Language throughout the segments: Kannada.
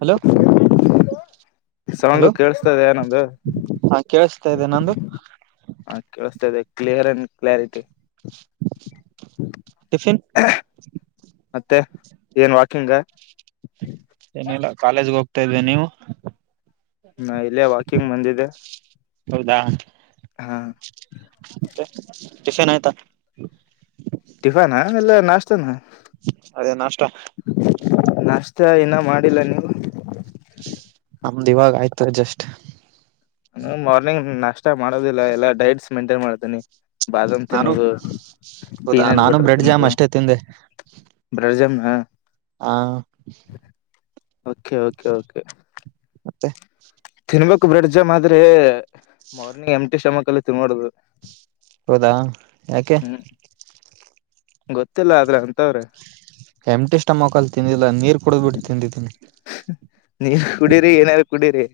ಹಲೋ ಹಲೋ ಸೌಂಡು ಕೇೇಳಸ್ತದ ನಮ್ದು ಹಾ ಕೇಳಿಸ್ತಾ ಇದೆ ನಂದು ಹ ಕೇಳಿಸತಾ ಇದೆ ಕ್ಲಿಯರ್ ಅಂಡ್ ಕ್ಲಾರಿಟಿ ಿಫನ್ [inaudible] ಮತ್ತೆ ಏನ್ ವಾಕಿಂಗ್ ಏನಿಲ್ಲ ಕಾಲೇಜ್ಗೆ ಹೋಗ್ತಾ ಇದಿ ನೀವು ನ ಇಲ್ಲೇ ವಾಕಿಂಗ್ ಬಂದಿದೆೆ ಹೌದಾ ಟ್ಯೂಷನ್ ಆಯ್ತಾ ಟಿಫಾನ ಇಲ್ಲ ನಾಷ್ಟತಾನ ಅದೇ ನಾಷ್ಟಾ ಇನೂ ಮಾಡಿಲ್ಲ ನೀವು ಆಮ್ದ್ ಇವಾಗ ಆಯ್ತಾರ ಜಸ್ಟ್ ಹ ಮಾರ್ನಿಂಗ್ ನಷ್ಟ ಮಾಡೋದಿಲ್ಲ ಎಲ್ಲಾ ಡೈಟ್ಸ್ ಮೇಂಟೈನ್ ಮಾಡತೀನಿ ಬಾದಾಮ್ ನಾನು ತಿನ್ನೋದು ಹೌದಾ ಪೀನಟ್ ನಾನು ಬಟರ್ ಬ್ರೆಡ್ ಜಾಮ್ ತಿನ್ನೋದು ಅಷ್ಟೇ ತಿಂದೆ ಬ್ರಡ್ ಜಾಮನ್ ಆ ಕೆ ಓಕೆ ಕೆ ಮತ್ತೆ ತಿನ್ಬೇಕಕ್ು ಬ್ರಿಡ್ಜ ಆದ್ರೆ ಮರ್ನಿ ಎಮ ಟಿ ಶಮಕ್ಲ್ಲಿ ತಿನ್ೋಡುದು ಹೌದಾ ಯಾಕೆ ಗೊತ್ತಿಲ್ಲ ಆದ್ರೆ ಅಂತವ್ರೆ ಹೆಮಟಿಷ್ಟ ಮೊಕಲ್ ತಿಂದಿಲ್ಲ ನೀರ್ ಕುಡುದ್ ಬಿಟ್ಟು ತಿಂದಿದ್ದೀನಿ ನೀವ ಕುಡೀರಿ ಏನಾರ ಕುಡೀರಿ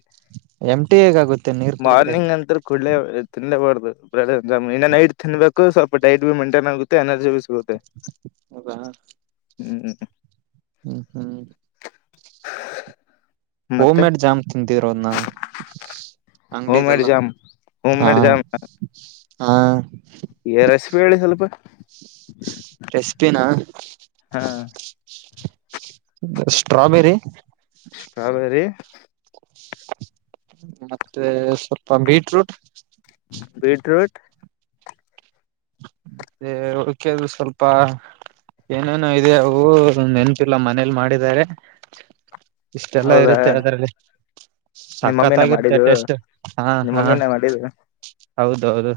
ಎಂಟಿ ಹೇಗಾಗುತ್ತೆ ನೀರ್ ಕುಡಿದ್ರೆ ಮಾರ್ನಿಂಗ್ ನಂತ ಕಡೇ ತಿಿಂದೆ ಬರ್ತ ನೈಟ್ ತಿನ್ಬೇಕು ಸ್ವಲ್ಪ ಡೈಟ್ ಬಿ ಮೈಂಟೈನ್ ಆಗುತ್ತ ಎನರ್ಿ ಬಿ ಸಿಗುತ್ತೆ ಹದ ಹ್ಮ್ ಹ್ಮ್ ಹ್ಮ್ [inaudible] ಹೋಮ್ ಮೇಡ್ ಜಾಮ್ ತಿ ರೋದನ್ನ ಅಂಗಡಿ ಹೋಮ್ ಇದ ಮೇಡ್ ಇದಲ್ಲ ಜಾಮ್ ಹೋಮ್ ಹಾ ಹಾ ರೆಸಪಿ ಹೇಳಿ ಸ್ವಲ್ಪ ಇಷ್ಟೇನಾ ಹಾ ಸ್ಟ್ರಾಬೆರಿ ಸ್ಟ್ರಾಬೆರಿ ಮತ್ತೆ ಸ್ವಲ್ಪ ಬೀಟ್ರೂಟ್ ಬೀಟ್ರೂಟ್ ಮತ್ತೇ [unintelligible] ಸ್ವಲ್ಪ ಏನೇನೋ ಇದೆ ಅವು ನೆನ್ಪಿಲ್ಲ ಮನೇಲಿ ಮಾಡಿದ್ದಾರೆ ಇಷ್ಟೆಲ್ಲ ಹೌದಾ ಇರುತ್ತೆ ಅದರಲ್ಲಿ ನಿಮ್ಮ ಮಮ್ಮಿನ ಸಕ್ಕತ್ತಾಗಿ ಇರುತ್ತೆ ಮಾಡಿದ್ದು ಟೇಸ್ಟ್ ಹಾ ನಿಮ್ಮ ಹಾ ಮಮ್ಮಿನ ಮಾಡಿದ್ದು ಹೌದೌದು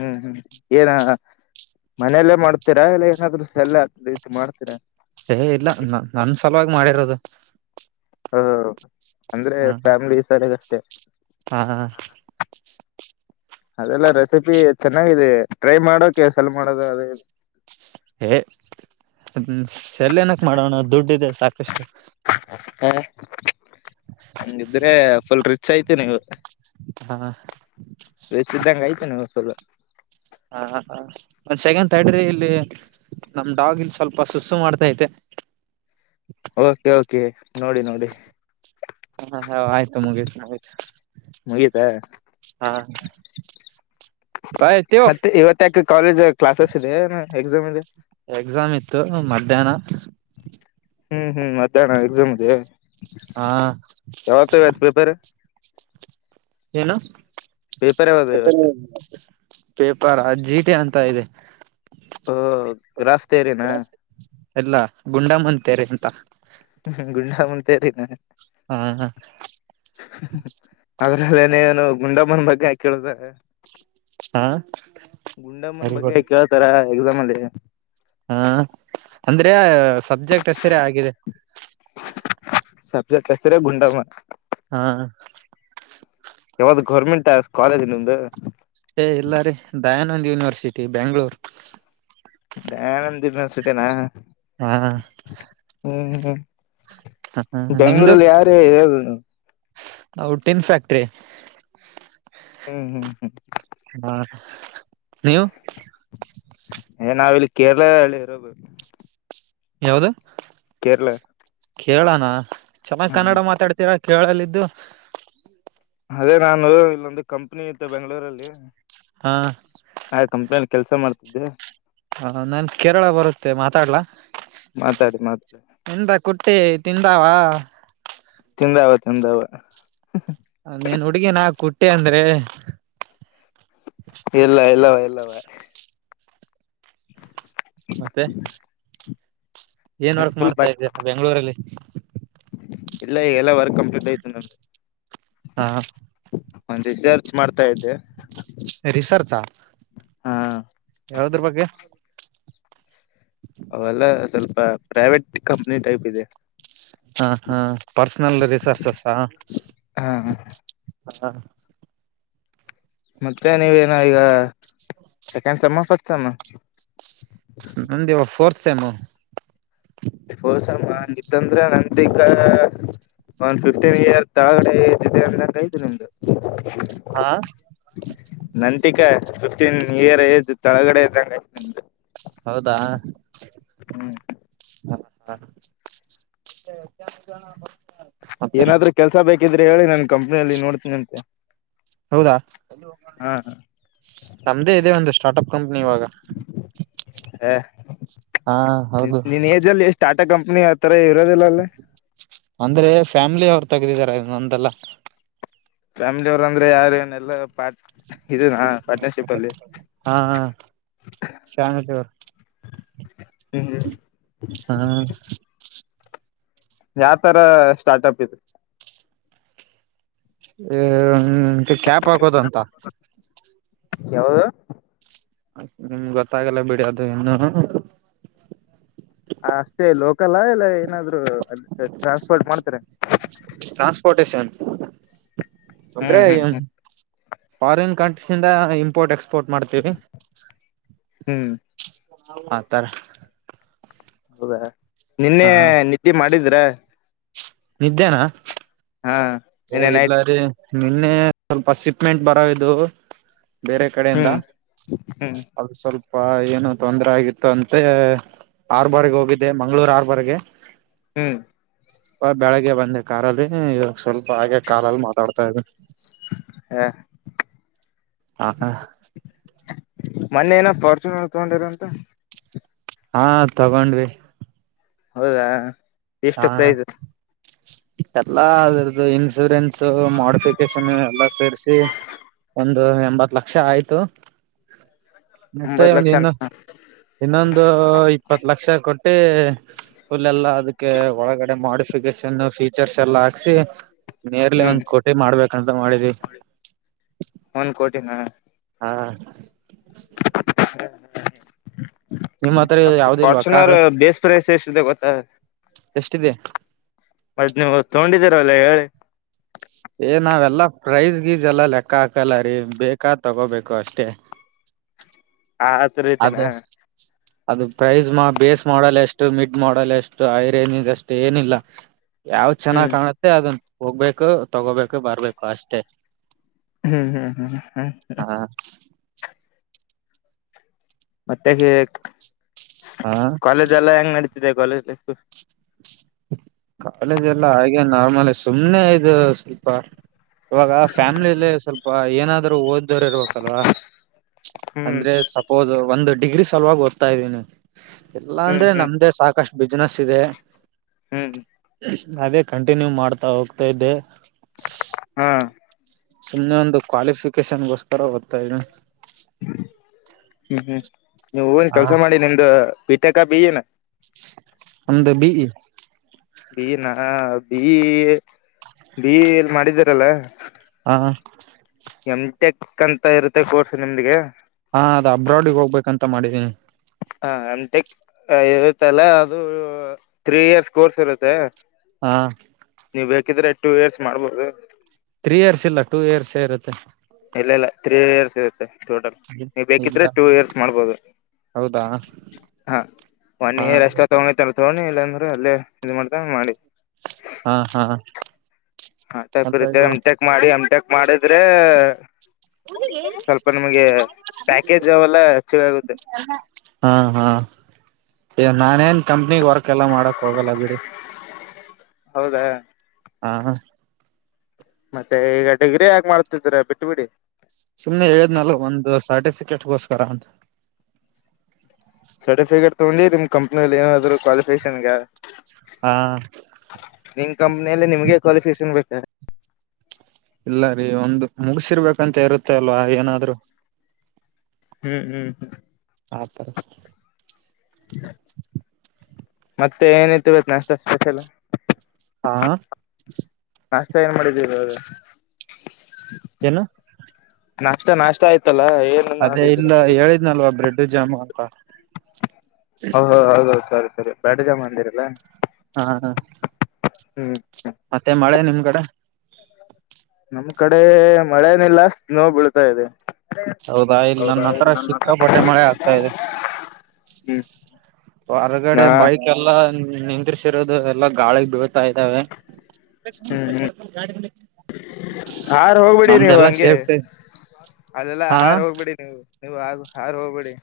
ಹ್ಮ್ ಹ್ಮ್ ಏನ ಮನೆಯಲ್ಲೇ ಮಾಡ್ತೀರಾ ಇಲ್ಲ ಏನಾದ್ರು ಸೆಲ್ ರೀತಿ ಮಾಡ್ತೀರಾ ಏ ಇಲ್ಲ ನನ್ ಸಲುವಾಗಿ ಮಾಡಿರೋದು ಹ ಅಂದ್ರೆ ಹ ಫ್ಯಾಮಿಲಿ ಈ ಥರ ಇರುತ್ತೆ ಹಾ ಅದೆಲ್ಲ ರೆಸಿಪಿ ಚೆನ್ನಾಗಿದೆ ಟ್ರೈ ಮಾಡೋಕೆ ಸೆಲ್ ಮಾಡೋದು ಅದೇ ಏ ಸೇಲ್ ಏನಕ್ ಮಾಡೋಣ ದುಡ್ಡ ಇದೆ ಸಾಕಷ್ಟು ಹ ಹಂಗಿದ್ರೆ ಫುಲ್ ರಿಚ್ ಐತಿ ನೀವು ಹಾ ವಚ್ಚಿದ್ದಂಗ ಆಯ್ತೆ ನವು ಸಲ್ಲ ಹ ಹ ಒಂದ್ ಸೆಗಂಡ್ ತಡ್ರಿ ಇಲ್ಲಿ ನಮ ಡಾಗ ಇನ್ ಸ್ವಲ್ಪ ಸುಸು ಮಾಡ್ತೈತೆ ಓಕೆ ಓಕೆ ನೋಡಿ ನೋಡಿ ಹ ಹ ಆಯ್ತು ಮುಗಿಸಯ್ತು ಮುಗಿತ ಬಾಯ್ ತ್ಯೂ ಮತ್ತೆ ಇವತ್ತ ಯಾಕೆ ಕಾಲೇಜ್ ಕ್ಲಾಸಸ್ ಇದೆ ಏ ಎಕ್ಸಾಮ್ ಇದೆ ಎಕ್ಸಾಮ್ ಇತ್ತು ಮಧ್ಯಾಹ್ನ ಹ್ಮ್ ಹ್ಮ್ ಮತ್ತೆ ಅಣ ಎಕ್ಸಾಮ್ದೆ ಹ ಯಾವಾಗ ಆತ್ ಪ್ರಿಪೇರ್ ಏನು ಪೇಪರ್ ಯಾವ್ದು ಇವತ್ತು [unintelligible] ಪೇಪರ್ ಚೀಟಿ ಅಂತ ಇದೆ ಓ ಗ್ರಾಪ್ ಥಿಯರಿ ನ ಎಲ್ಲ ಗುಂಡಮ್ಮ ಥಿಯರಿ ಎಂತ ಹ್ಮ ಗುಂಡಮ್ಮ ಥಿಯರಿ ಹಾ [unintelligible] ಏನು ಏನು ಗುಂಡಮ್ಮನ ಬಗ್ಗೆ ಹಂಗೆ ಕೇಳತಾರೆ ಹಾ ಗುಂಡಮ್ಮನ ವೆರಿಗುಡ್ ಬಗ್ಗೆ ಕೇಳ್ತಾರ ಎಕ್ಸಾಮ್ ಅಲ್ಲಿ ಹಾ ಅಂದ್ರೆ ಸಬ್ಜೆಕ್ಟ್ ಹೆಸರೇ ಆಗಿದೆ ಸಬ್ಜೆಕ್ಟ್ ಹೆಸರೇ ಗುಂಡಮ್ಮ ಹಾ ಯಾವ್ದ ಗೌರ್ಮೆಂಟ್ ಕಾಲೇಜ್ ನಿಮ್ದು ಏ ಇಲ್ಲಾ ದಯಾನಂದ್ ಯೂನಿವರ್ಸಿಟಿ ಬೆಂಗಳೂರು ದಯಾನಂದ್ ಯೂನಿವರ್ಸಿಟಿ ಹಾ ಹ್ಮ್ ಹ್ಮ್ ಬೆಂಗಗಳೂರಲ್ಲಿ ಯಾರ್ ಯಾರ್ ಇರೋದು ನೀವು ಹೌದು ಟಿನ್ ಫ್ಯಾಕ್ಟ್ರಿ ಹ್ಮ್ ಹ್ಮ್ ಹ್ಮ್ ಹಾ ನೀವು ಏ ನಾವಿಲ್ಲಿ ಕೇರಳ ಅಲ್ಲಿ ಇರೋದು ಯಾವ್ದ ಕೇರಳ ಕೇರಳ ನಾ ಚೆನ್ನಾಗ್ ಹ ಕನ್ನಡ ಮಾತಾಡ್ತೀರ ಕೇರಳ ಲಿ ಇದ್ದು ಅದೇ ನಾನು ಇಲ್ಲೊಂದು ಕಂಪ್ನಿ ಇತ್ತ ಬೆಂಗಳೂರಲ್ಲಿ ಹಾ ಆ ಕಂಪ್ನಿ ಕೆಲ್ಸ ಮಾಡ್ತಿದ್ದೆ ಹ ನನ್ ಕೇರಳ ಬರುತ್ತೆ ಮಾತಾಡ್ಲ ಮಾತಾಡಿ ಮಾತಾಡಿ ಎಂತ ಕುಟ್ಟಿ ತಿಂದಾವ ತಿಂದಾವ ತಿಂದಾವ ನೀೇನ್ ಹುಡುಗಿಿನ ಕುಟ್ಟೆ ಅಂದ್ರೆ ಇಲ್ಲ ಇಲ್ಲವ ಇಲ್ಲವಾ [inaudible] ಮತ್ತೆ ಏನ್ ವರ್ಕ್ ಫುಲ್ ಮಾಡ್ತಾ ಬಟ್ ಇದೀ ಬೆಂಗಳೂರಲ್ಲಿ ಇಲ್ಲ ಈಗಲ್ಲ ವರ್ ಹಾ ಒಂದು ರಿಸರ್ಚ್ ಮಾಡ್ತಾ ಇದ್ದೆ ರಿಸರ್ಚಾ ಹಾ ಯಾವದ್ರ ಬಗ್ಗೆ ಅವೆಲ್ಲ ಸ್ವಲ್ಪ ಪ್ರೈವೇಟ್ ಕಂಪ್ನಿ ಟೈಪ್ ಇದೆ ಹಾ ಹಾ ಪರ್ಸನಲ್ ರಿಸೋರ್ಸಸಾ ಹಾ ಹಾ ಮತ್ತೆ ನೀವೇನ ಈಗ ಸೆಕೆಂಡ್ ಸ ಫಸ್ತ್ ಸ ನಮಂದವ ಫೋರ್ತ್ಸಏನು ಹೋಸಮ್ಮ ನಿಿದ್ದಂದ್ರೆ ನಂತಿಕ ಒಂದ್ ಫಿಫ್ಟೀನ್ ಇಯರ್ ತಳಗಡೆ ಜೊತೆ ಅಂದಂಗೈಐದುು ನಿಮ್ದು ನ ಫಿಫ್ಟೀನ್ ಇಯರ್ ಏಜ್ ತಳಗಡೆ ಇದ್ದಂಗ ಹೌದಾ ಹ್ಮ್ ಹಾ ಮ ಎ ಕೆ ಜ ಹ ಏನಾದ್ೂ ಕೆಲ್ಸ ಬೇಕಿದ್ರೆ ಹೇಳಿ ನಾನ ಕಂಪ್ನಿಯಲ್ಲಿ ನೋಡ್ತೀನಿಂತೆ ಹೌದಾ ನಮ್ದೇ ಇದೇ ಒಂದು ಸ್ಟಾರ್ಟ್ ಅಪ್ ಕಂಪನಿ ಇವಾಗ [inaudible] ಹಾ ಹಾ ಹೌದು ನಿನ್ ಏಜ್ಲ್ಲಿ ಎಷ್ಟ ಾಟಾ ಕಂಪ್ನಿ ಅತ್ತ ಅಂದ್ರೆ ಫ್ಯಾಮಿಲಿ ಅವರು ತೆಗದಿದಿದ್ದಾರೆೊಂದಲ್ಲ ಫ್ಯಾಮಿಲಿ ಅವರು ಅಂದ್ರೆ ಯಾರ ಏನೆಲ್ಲ ಪ [inaudible] ಹಾ ಹ ಚಾನ ಅವ ಹ್ಮ್ ಹ್ಮ್ ಹಾ ಯಾವ ತರ ಸ್ಟಾರ್ಟಪ್ ಇದೆ ಹ ಕ್ಯಾಪ್ ಹಾಕೋದಂತ ಎವದು ನಿಮ್ ಗೊತ್ತಾಗಲ್ಲ ಬಿಡೋದು ಇನ್ನು ಅಷ್ಟೇ ಲೋಕಲಾ ಇಲ್ಲ ಏನಾದ್ರು ಅಲ್ಲಿ ಟ್ರಾನ್ಸ್ಪೋರ್ಟ್ ಮಾಡ್ತಾರೆ ಟ್ರಾನ್ಸ್ಪೋರ್ಟೇಶನ್ ಅಂದ್ರೆ ಹ್ಮ್ ಹ್ಮ್ ಹ್ಮ್ ಫಾರಿನ್ ಕಂಟ್ರೀಸ್ಂದ ಇಂಪೋರ್ಟ್ ಎಕ್ಸ್ಪೋರ್ಟ್ ಮಾಡ್ತೀವಿ ಹ್ಮ್ ಹಾತರ ಹೌದಾ ನಿನ್ನೆ ನಿದ್ದೆ ಮಾಡಿದ್ರ ನಿದ್ದೇನಾ ಹಾ ಏ ನಿನ್ನೆ ಇಲ ನೈಟ್ ರೀ ನಿನ್ನೆ ಸ್ವಲ್ಪ ಸಿಪ್ಮೆಂಟ್ ಬರ ಇದು ಬೇರೆ ಕಡೆಯಿಂದ ಹ್ಮ್ ಅದು ಸ್ವಲ್ಪ ಅಪ್ಪ ಏನು ತೊಂದ್ರ ಆಗಿತ್ತು ಅಂತ ಆರ್ ಬಾರಿಗೆ ಹೋಗಿದ್ದೆ ಮಂಗ್ಗಳೂರ್ ಆರ್ ಬಾರಗೆ ಹ್ಮ್ ಹ ಬೆಳಿಗ್ಗೆ ಬಂದೆ ಕಾರಲ್ಲಿ ಇವಾಗ ಸ್ವಲ್ಪ ಹಾಗೆ ಕಾಲಲ್ಲಿ ಮಾತಾಡ್ತಾ ಇದ್ರು ಹಾ ಹ ಮೊನ್ನೆ ಏನ ಫಾರ್ಚುನರ್ ತಗೊಂಡಿರ ಅಂತ ಹಾ ತಗೊಂಡ್ವಿ ಹೌದಾ ಹಾ ಎಷ್ಟು ಪ್ರೈಸ್ ಎಲ್ಲಾ ಅದರ್ದು ಇನ್ಸೂರೆನ್ಸ್ ಮಾಡಿಫಿಕೇಶನ್ ಎಲ್ಲ ಸೇರಿಸಿ ಒಂದು ಎಂಬತ್ ಲಕ್ಷ ಆಯ್ತು [inaudible] ಮತ್ತೆ ಒಂಬತ್ ಲಕ್ಷ ಏನು ಇನ್ನೊಂದು ಇಪ್ಪತ್ ಲಕ್ಷ ಕೊಟ್ಟಿ ಫುಲ್ ಎಲ್ಲಾ ಅದ ಒಳಗಡೆ ಮಾಡಿಫಿಕೇಶನ್ ಫೀಚರ್ಸ್ ಎಲ್ಲಾ ಹಾಕ್ಸಿ ನೇರ್ಲಿ ಹ್ಮ್ ಒಂದ್ ಕೋಟಿ ಮಾಡ್ಬೇಕಂತ ಮಾಡಿದವಿ ಒಂದ್ ಕೋಟಿನ ಹಾ ನಿಮ್ಮ್ ಹತ್ರ [unintelligible] ಯಾವ್ದ ಇಲ್ವಾ ಕಾರ್ ಫಾರ್ಚುನರ್ ಬೇಸ್ ಪ್ರೈಸ್ ಎಷ್ಟಿದೆ ಗೊತ್ತ ಎಷ್ಟಿದೆ ಮದ ನೀವು ತಗೊಂಡಿದ್ದೀರಲ್ಲ ಹೇಳಿ ಏ ನಾವೆಲ್ಲಾ ಪ್ರೈಜ್ ಗೀಜ ಎಲ್ಲ ಲೆಕ್ಕ ಹಾಕಲ್ಲ ರೀ ಬೇಕಾ ತಗೋಬೇಕು ಅಷ್ಟೇ ಹ ಆತ್ರ ಅದ ರಐತಿನಾ ಅದು ಪ್ರೈಸ್ ಮಾ ಬೇಸ್ ಮಾಡಲ್ ಎಷ್ಟು ಮಿಡ್ ಮಾಡಲ್ ಎಷ್ಟು ಹೈ ರೇಂಜ ಅಷ್ಟು ಏನಿಲ್ಲ ಯಾವ ಹ್ಮ್ ಚೆನ್ನಾಗ್ ಕಾಣುತ್ತೆ ಅದನ್ ಹೋಗ್ಬೇಕು ತಗೋಬೇಕು ಬರ್ಬೇಕು ಅಷ್ಟೇ ಹ್ಮ್ ಹ್ಮ್ ಹ್ಮ್ ಹ್ಮ್ ಹ [inaudible] ಮತ್ತೆ ಹ ಕಾಲೇಜ ಎಲ್ಲ ಹೆಂಗ ನಡತ ಕಾಲೇಜ್ ಲೈಫು ಕಾಲೇಜ ಎಲ್ಲ ಹಾಗೆ ನಾರ್ಮಲ್ ಸುಮ್ನೆ ಇದು ಸ್ವಲ್ಪ ಇವಾಗ ಫ್ಯಾಮಿಲಲ್ಲಿ ಸ್ವಲ್ಪ ಏನಾದ್ರು ಓದಿದವರು ಇರ್ಬೇಕಲ್ವಾ ಹ್ಮ್ ಅಂದ್ರೆ ಸಪೋಸ್ ಒಂದ್ ಡಿಗ್ರಿ ಸಲುವಾಗಿ ಓದ್ತಾ ಇದ್ದೀನಿ ಎಲ್ಲಾ ಹ್ಮ್ ಅಂದ್ರೆ ಹ್ಮ್ ನಮ್ದೇ ಸಾಕಷ್ಟು ಬಿಸ್ನೆೆಸ್ ಇದೆ ಹ್ಮ್ ಅದೇ ಕಂಟಿನ್ಯೂ ಮಾಡ್ತಾ ಹೋಗ್ತಾ ಇದ್ದೆ ಹ್ಮ್ ಸುಮ್ನೆ ಒಂದು ಕ್ವಾಲಿಫಿಕೇಶನ್ಗೋಸ್ಕರ ಓದ್ತಾ ಇನೆ ಹ್ಮ್ ನೀವ ಹೂನ್ ಕೆಲ್ಸ ಮಾಡಿ ನಿಮ್ದ ಪೀಟಕಾ [unintelligible] ಒಂದು ಬಿ ಬಿ ನ ಬಿ ಬಿ ಎಲ್ ಮಾಡಿದಾರಲ್ಲ ಹಾ ಹಾ ಟೆಕ್ ಅಂತ ಇರುತ್ತೆ ಕೋರ್ಸ್ ನಿಮಗೆ ಹಾ ಅದ ಅಬ್ರಾಡಗೆ ಹೋಗ್ಬೇಕಂತ ಮಾಡಿದೀನಿ ಹ ಅಂಟೆಕ್ ಇರುತ್ತಲ ಅದು ಥ್ರೀ ಇಯರ್ಸ್ ಕೋರ್ಸ್ ಇರುತ್ತೆ ಹಾ ನೀವು ಬೇಕಿದ್ರೆ ಟೂ ಇಯರ್ಸ್ ಮಾಡ್ಬೋದು ತ್ರೀ ಇಯರ್ಸ್ ಇಲ್ಲ ಟೂ ಇಯರ್ಸ್ ಇರುತ್ತೆ ಇಲ್ಲ ಇಲ್ಲ ತ್ರೀ ಇಯರ್ಸ್ ಇರುತ್ತೆ ಟೋಟಲ್ ನೀವು ಬೇಕಿದ್ರೆ ಇಲ್ಲ ಟೂ ಇಯರ್ಸ್ ಮಾಡ್ಬೋದು ಹೌದಾ ಹಾ ಒನ್ ಹಾ ಇಯರ್ ಅಷ್ಟೇ ತಗೊಂಡತಲ್ಲ ತಗೊಂಡಿ ಇಲ್ಲಾಂದ್ರೆ ಅಲ್ಲೇ ಇದು ಮಾಡ್ತಾ ಮಾಡಿ ಹಾ ಹಾ ಹಾಟ ಪ್ರ ಅಂತ ರೀತ ಇಲ್ವಾ ಎಮಟೆಕ್ ಮಾಡಿ ಎಮಟಕ್ ಮಾಡಿದ್ರೆ ಸ್ವಲ್ಪ ನಿಮ್ಗೆ ಪ್ಯಾಕೇಜ್ ಅವೆಲ್ಲ ಹೆಚ್ಚ ಆಗುತ್ತೆ [inaudible] ನಾನ ಏನ್ ಕಂಪ್ನಿ ವರ್ಕ್ ಎಲ್ಲ ಮಾಡಕ್ ಹೋಗಲ್ಲ ಬಿಡಿ ಹೌದಾ ಹಾ ಹಾ ಮತ್ತೆ ಈಗ ಡಿಗ್ರಿ ಯ ಮಾಡ್ತಿದ್ರ ಬಿಟ್ಟು ಬಿಡಿ ಸುಮ್ನೆ ಹೇಳಿದ್ನಲ್ ಒಂದು ಸರ್ಟಿಫಿಕೇಟ್ಗೋಸ್ಕರ ಅಂತ ಸರ್ಟಿಫಿಕೇಟ್ ತೊಗೊಂಡಿ ನಿಮ್ ಕಂಪ್ನಿಲ್ಲಿ ಏನಾದ್ರು ಕ್ವಾಲಿಫಿಕೇಶನ್ಗ ಹಾ ನಿಮ್ ಕಂಪನಿಯಲ್ಲಿ ನಿಮ್ಗೆ ಕ್ವಾಲಿಫಿಕೇಶನ್ ಬೇಕ ಇಲ್ಲ ರೀ ಒಂದು ಮುಗಸಿರ್ಬೇಕಂತ ಇರುತ್ತೆ ಅಲ್ವಾ ಏನಾದ್ರು ಹ್ಮ್ ಹ್ಮ ಹಾತರ ಮತ್ತೆ ಏನಾಯ್ತು [unintelligible] ಬತ್ ನ ಅಷ್ಟ ಸ್ಪೆಷಲ್ ಹಾ ನಾಷ್ಟ ಏನ್ ಮಾಡಿದ್ದೀಗ [inaudible] ಏನು ನಾಷ್ಟ ನಾಷ್ಟ ಆಯತ್ ಅದೇ ಇಲ್ಲ ಹೇಳಿದ್ನಲ್ವ ಬ್ರೆಡ್ ಜಾಮು ಅಂತ ಹ ಹ ಹೌದು ಸರಿ ಸರಿ ಬ್ರೆಡ್ಡು ಜಾಮ್ ಅಂದಿರಲ್ಲ ಹಾ ಹ ಹ್ಮ್ ಹ್ಮ್ ಮತ್ತೆ ಮಳೆ ನಿಮ್ ಕಡೆ ನಮ್ ಕಡೆ ಮಳೆನಿಲ್ಲ ಇವಾಗ ಬೀಳ್ತಾ ಇದೆ ಹೌದಾ ಇಲ್ ನನ್ನ ಹತ್ರ ಇಲ್ಲಿ ನನ್ನ ಸಿಕ್ಕಾಪಟ್ಟೆ ಮಳೆ ಆಗ್ತಾ ಇದೆ ಹ್ಮ್ ಹೊರಗಡೆ ಹಾ ಬೈಕ್ ಎಲ್ಲಾ ನಿಂದ್ರಿಸಿರೋದು ಎಲ್ಲಾ ಗಾಳಿಗೆ ಬೀಳ್ತಾ ಇದ್ದಾವೆ ಹ್ಮ್ ಹ್ಮ್ ನಮ್ದು ಎಲ್ಲ ಸೇಫ್ಟಿ ಅದೆಲ್ಲಾ ಹಾ ಹಾರ ಹೋಗ್ಬಿಡಿ ನೀವು ನೀವು ಹಾಗ ಹಾರ ಹೋಗ್ಬಿಡಿ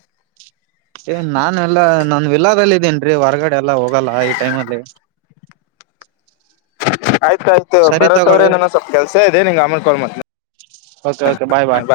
ಏ ನಾನ್ ಎಲ್ಲಾ ನಾನ್ ವಿಲ್ಲಾದಲ್ ಇದಿನ್ ರಿ ಹೊರಗಡೆ ಎಲ್ಲಾ ಹೋಗಲ್ಲ ಈ ಟೈಮ್ ಲಿ ಆಯ್ತಾಯ್ತು [unintelligible] ತಗೊಳ್ಳಿ ಬರತ್ವ್ರೇನನ ಸ್ವಲ್ಪ ಕೆಲ್ಸ ಇದೆ ನಿಂಗ್ ಆಮೆಲ್ ಕಾಲ್ ಮತ್ ಓಕೆ ಓಕೆ ಬಾಯ್ ಬಾಯ್